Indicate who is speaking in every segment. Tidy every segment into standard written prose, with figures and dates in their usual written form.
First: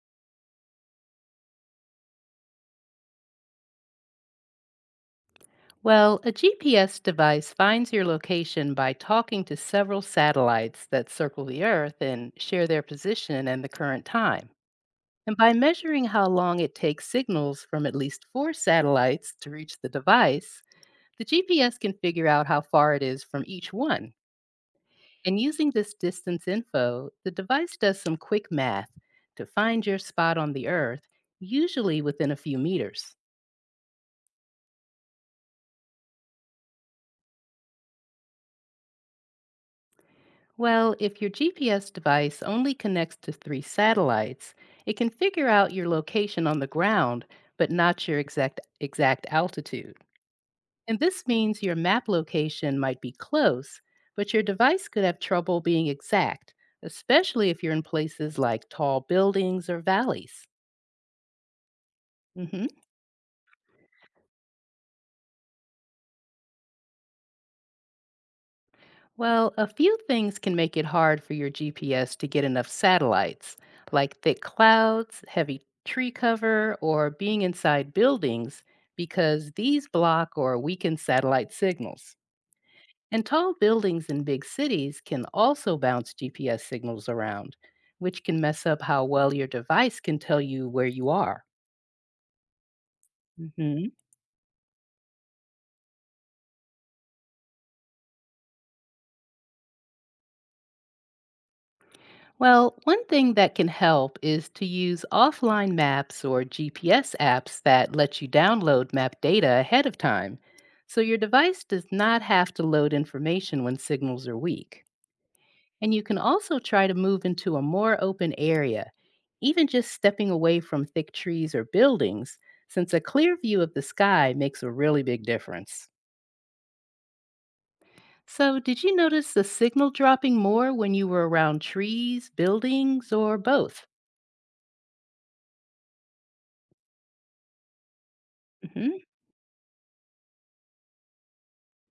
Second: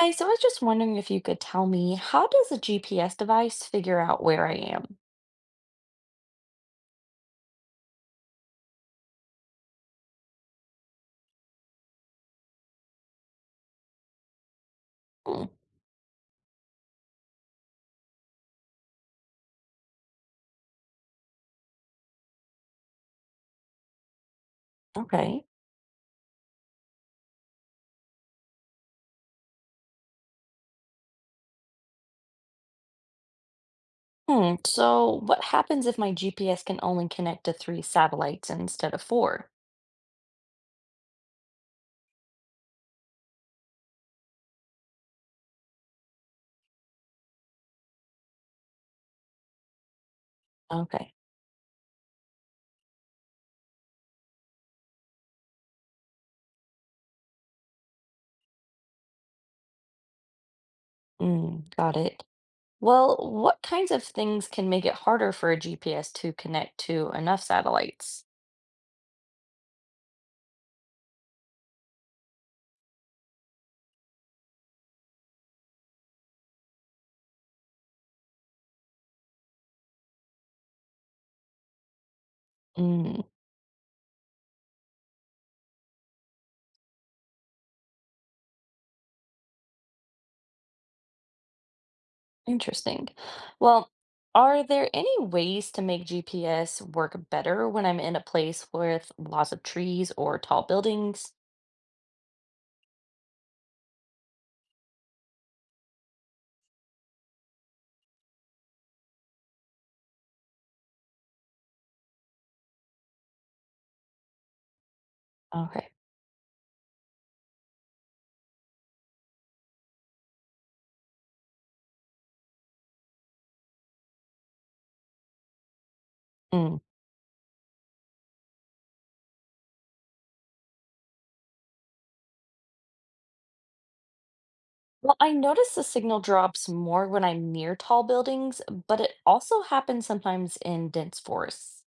Speaker 1: Hi, so I was just wondering if you could tell me how does a GPS device figure out where I am?
Speaker 2: Well, a GPS device finds your location by talking to several satellites that circle the Earth and share their position and the current time, and
Speaker 1: Hmm,
Speaker 2: by measuring how long it takes signals from at least four satellites to reach the device. The GPS can figure out how far it is from each one. And
Speaker 1: okay.
Speaker 2: using this distance info, the device does some quick math to find your spot on the Earth, usually within a few meters.
Speaker 1: Hmm, so what happens if my GPS can only connect to three satellites instead of four?
Speaker 2: Well, if your GPS device only connects to three satellites, it can figure out your location on the ground, but not your exact altitude. And
Speaker 1: Okay.
Speaker 2: this means your map location might be close, but your device could have trouble being exact, especially if you're in places like tall buildings or valleys.
Speaker 1: Mm, got it.
Speaker 2: Mhm.
Speaker 1: Well, what kinds of things can make it harder for a GPS to connect to enough satellites?
Speaker 2: Well, a few things can make it hard for your GPS to get enough satellites, like thick clouds, heavy tree cover, or being inside buildings, because these block or weaken satellite signals.
Speaker 1: Mm,
Speaker 2: And tall buildings in big cities can also bounce GPS signals around, which can mess up how well your device can tell you where you are.
Speaker 1: interesting.
Speaker 2: Mm-hmm.
Speaker 1: Well, are there any ways to make GPS work better when I'm in a place with lots of trees or tall buildings?
Speaker 2: Well, one thing that can help is to use offline maps or GPS apps that let you download map data ahead of time. So your device does not have to load information when signals are weak.
Speaker 1: Okay.
Speaker 2: And you can also try to move into a more open area, even just stepping away from thick trees or buildings, since a clear view of the sky makes a really big difference.
Speaker 1: Mm.
Speaker 2: So, did you notice the signal dropping more when you were around trees, buildings, or both?
Speaker 1: Well, I notice the signal drops more when I'm near tall buildings, but
Speaker 2: Hmm.
Speaker 1: it also happens sometimes in dense forests.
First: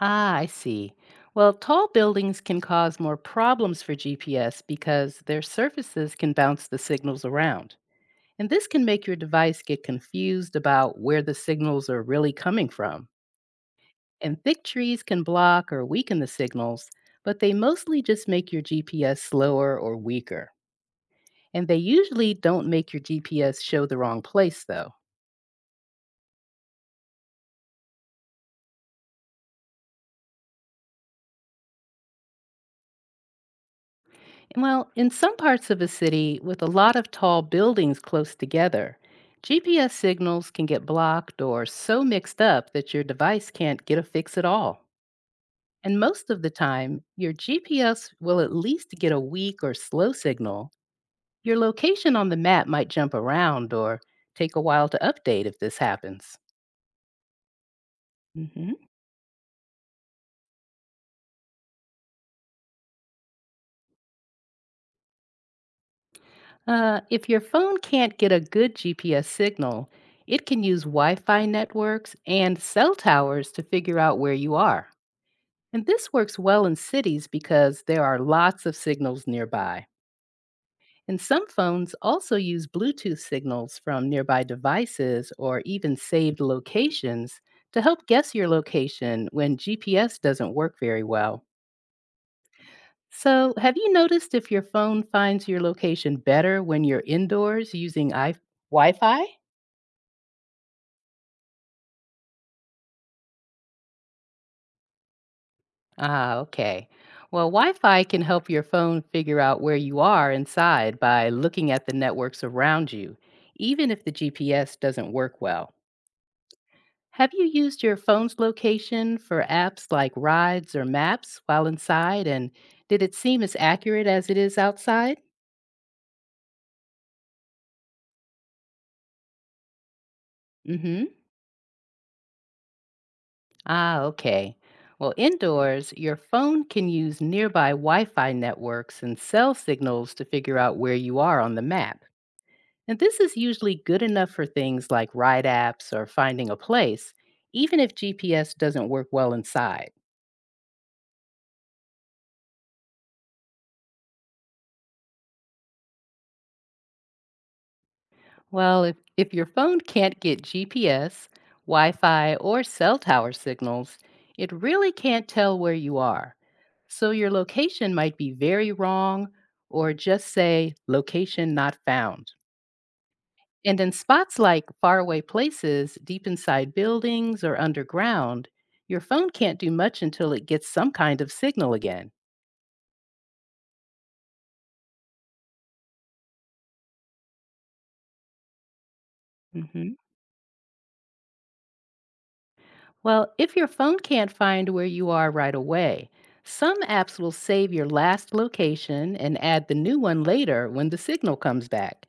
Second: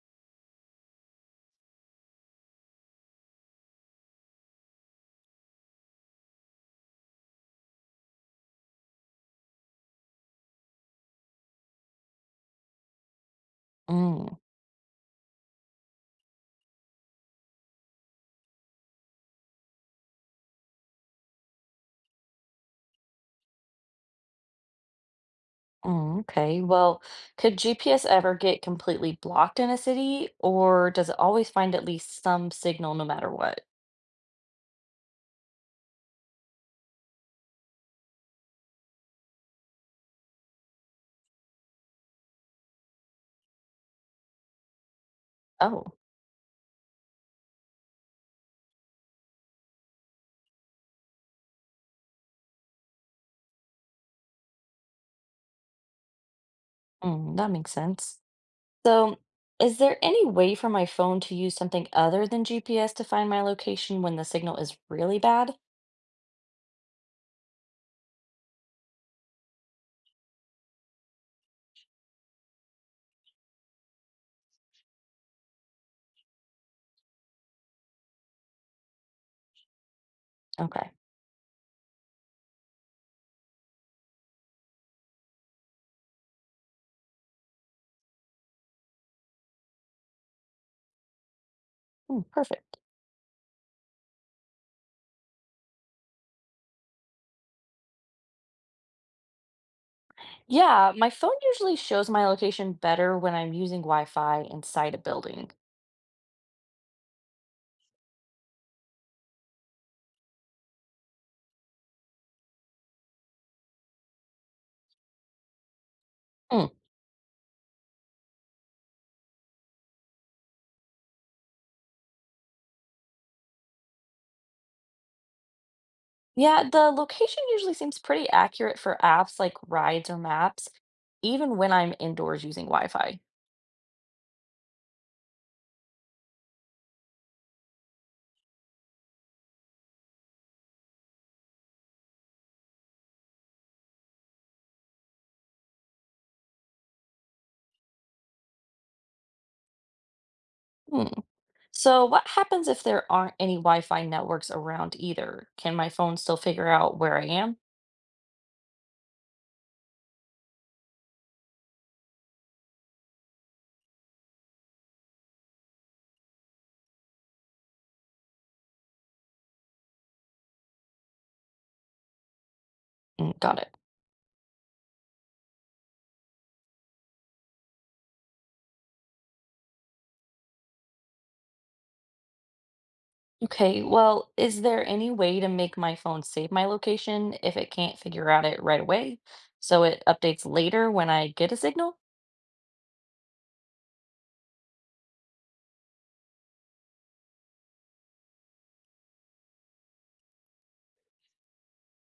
Speaker 2: Ah, I see. Well, tall buildings can cause more problems for GPS because their surfaces can bounce the signals around. And this can make your device get confused about where the signals are really coming from.
Speaker 1: Mm.
Speaker 2: And thick trees can block or weaken the signals, but they mostly just make your GPS slower or weaker. And they usually don't make your GPS show the wrong place, though.
Speaker 1: Mm, okay. Well, could GPS ever get completely blocked in a city, or does it always find at least some signal no matter what?
Speaker 2: Well, in some parts of a city with a lot of tall buildings close together, GPS signals can get blocked or so mixed up that your device can't get a fix at all.
Speaker 1: Oh,
Speaker 2: And most of the time, your GPS will at least get a weak or slow signal. Your location on the map might jump around or take a while to update if this happens.
Speaker 1: mm, that makes sense.
Speaker 2: Hmm.
Speaker 1: So, is there any way for my phone to use something other than GPS to find my location when the signal is really bad?
Speaker 2: If your phone can't get a good GPS signal, it can use Wi Fi networks and cell towers to figure out where you are. And this works well in cities because there are lots of signals nearby.
Speaker 1: Okay.
Speaker 2: And some phones also use Bluetooth signals from nearby devices or even saved locations to help guess your location when GPS doesn't work very well.
Speaker 1: Mm, perfect.
Speaker 2: So, have you noticed if your phone finds your location better when you're indoors using Wi Fi?
Speaker 1: Yeah, my phone usually shows my location better when I'm using Wi-Fi inside a building.
Speaker 2: Ah, okay. Well, Wi Fi can help your phone figure out where you are inside by looking at the networks around you, even if the GPS doesn't work well.
Speaker 1: Mm.
Speaker 2: Have you used your phone's location for apps like rides or maps while inside? And did it seem as accurate as it is outside?
Speaker 1: Yeah, the location usually seems pretty accurate for apps like rides or maps,
Speaker 2: Mm hmm.
Speaker 1: even when I'm indoors using Wi-Fi.
Speaker 2: Ah, okay. Well, indoors, your phone can use nearby Wi Fi networks and cell signals to figure out where you are on the map. And this is usually good enough for things like ride apps or finding a place, even if GPS doesn't work well inside.
Speaker 1: Hmm. So, what happens if there aren't any Wi-Fi networks around either? Can my phone still figure out where I am?
Speaker 2: Well, if your phone can't get GPS, Wi Fi, or cell tower signals, it really can't tell where you are. So your location might be very wrong or just say location not found.
Speaker 1: Mm, got it.
Speaker 2: And in spots like faraway places, deep inside buildings, or underground, your phone can't do much until it gets some kind of signal again.
Speaker 1: Okay, well, is there any way to make my phone save my location if it can't figure out it right away, so
Speaker 2: Hmm.
Speaker 1: it updates later when I get a signal?
Speaker 2: Well, if your phone can't find where you are right away, some apps will save your last location and add the new one later when the signal comes back.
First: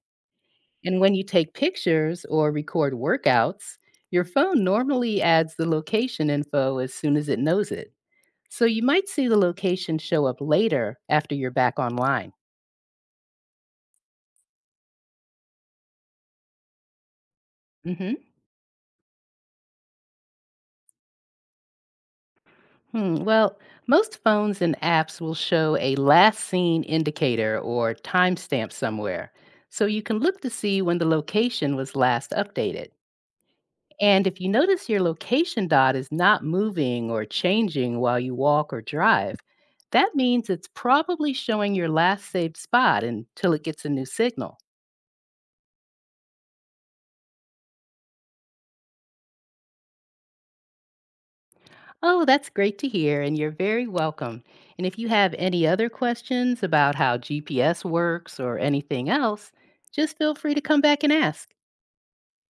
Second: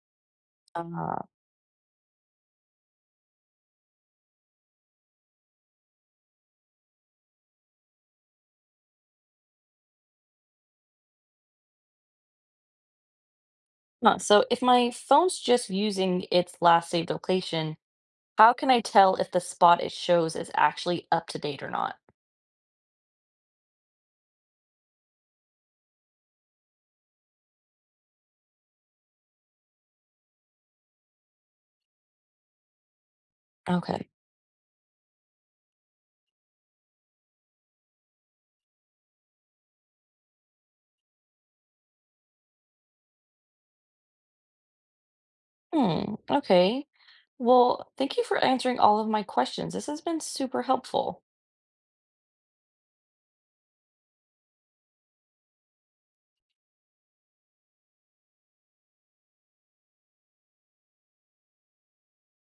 Speaker 2: And when you take pictures or record workouts, your phone normally adds the location info as soon as it knows it. So you might see the location show up later after you're back online.
Speaker 1: Huh, so if my phone's just using its last saved location,
Speaker 2: Mhm.
Speaker 1: how can I tell if the spot it shows is actually up to date or not?
Speaker 2: Hmm. Well, most phones and apps will show a last seen indicator or timestamp somewhere, so you can look to see when the location was last updated.
Speaker 1: Okay.
Speaker 2: And if you notice your location dot is not moving or changing while you walk or drive, that means it's probably showing your last saved spot until it gets a new signal.
Speaker 1: Hmm, okay. Well, thank you for answering all of my questions. This has been super helpful.
Speaker 2: Oh, that's great to hear, and you're very welcome. And if you have any other questions about how GPS works or anything else, just feel free to come back and ask.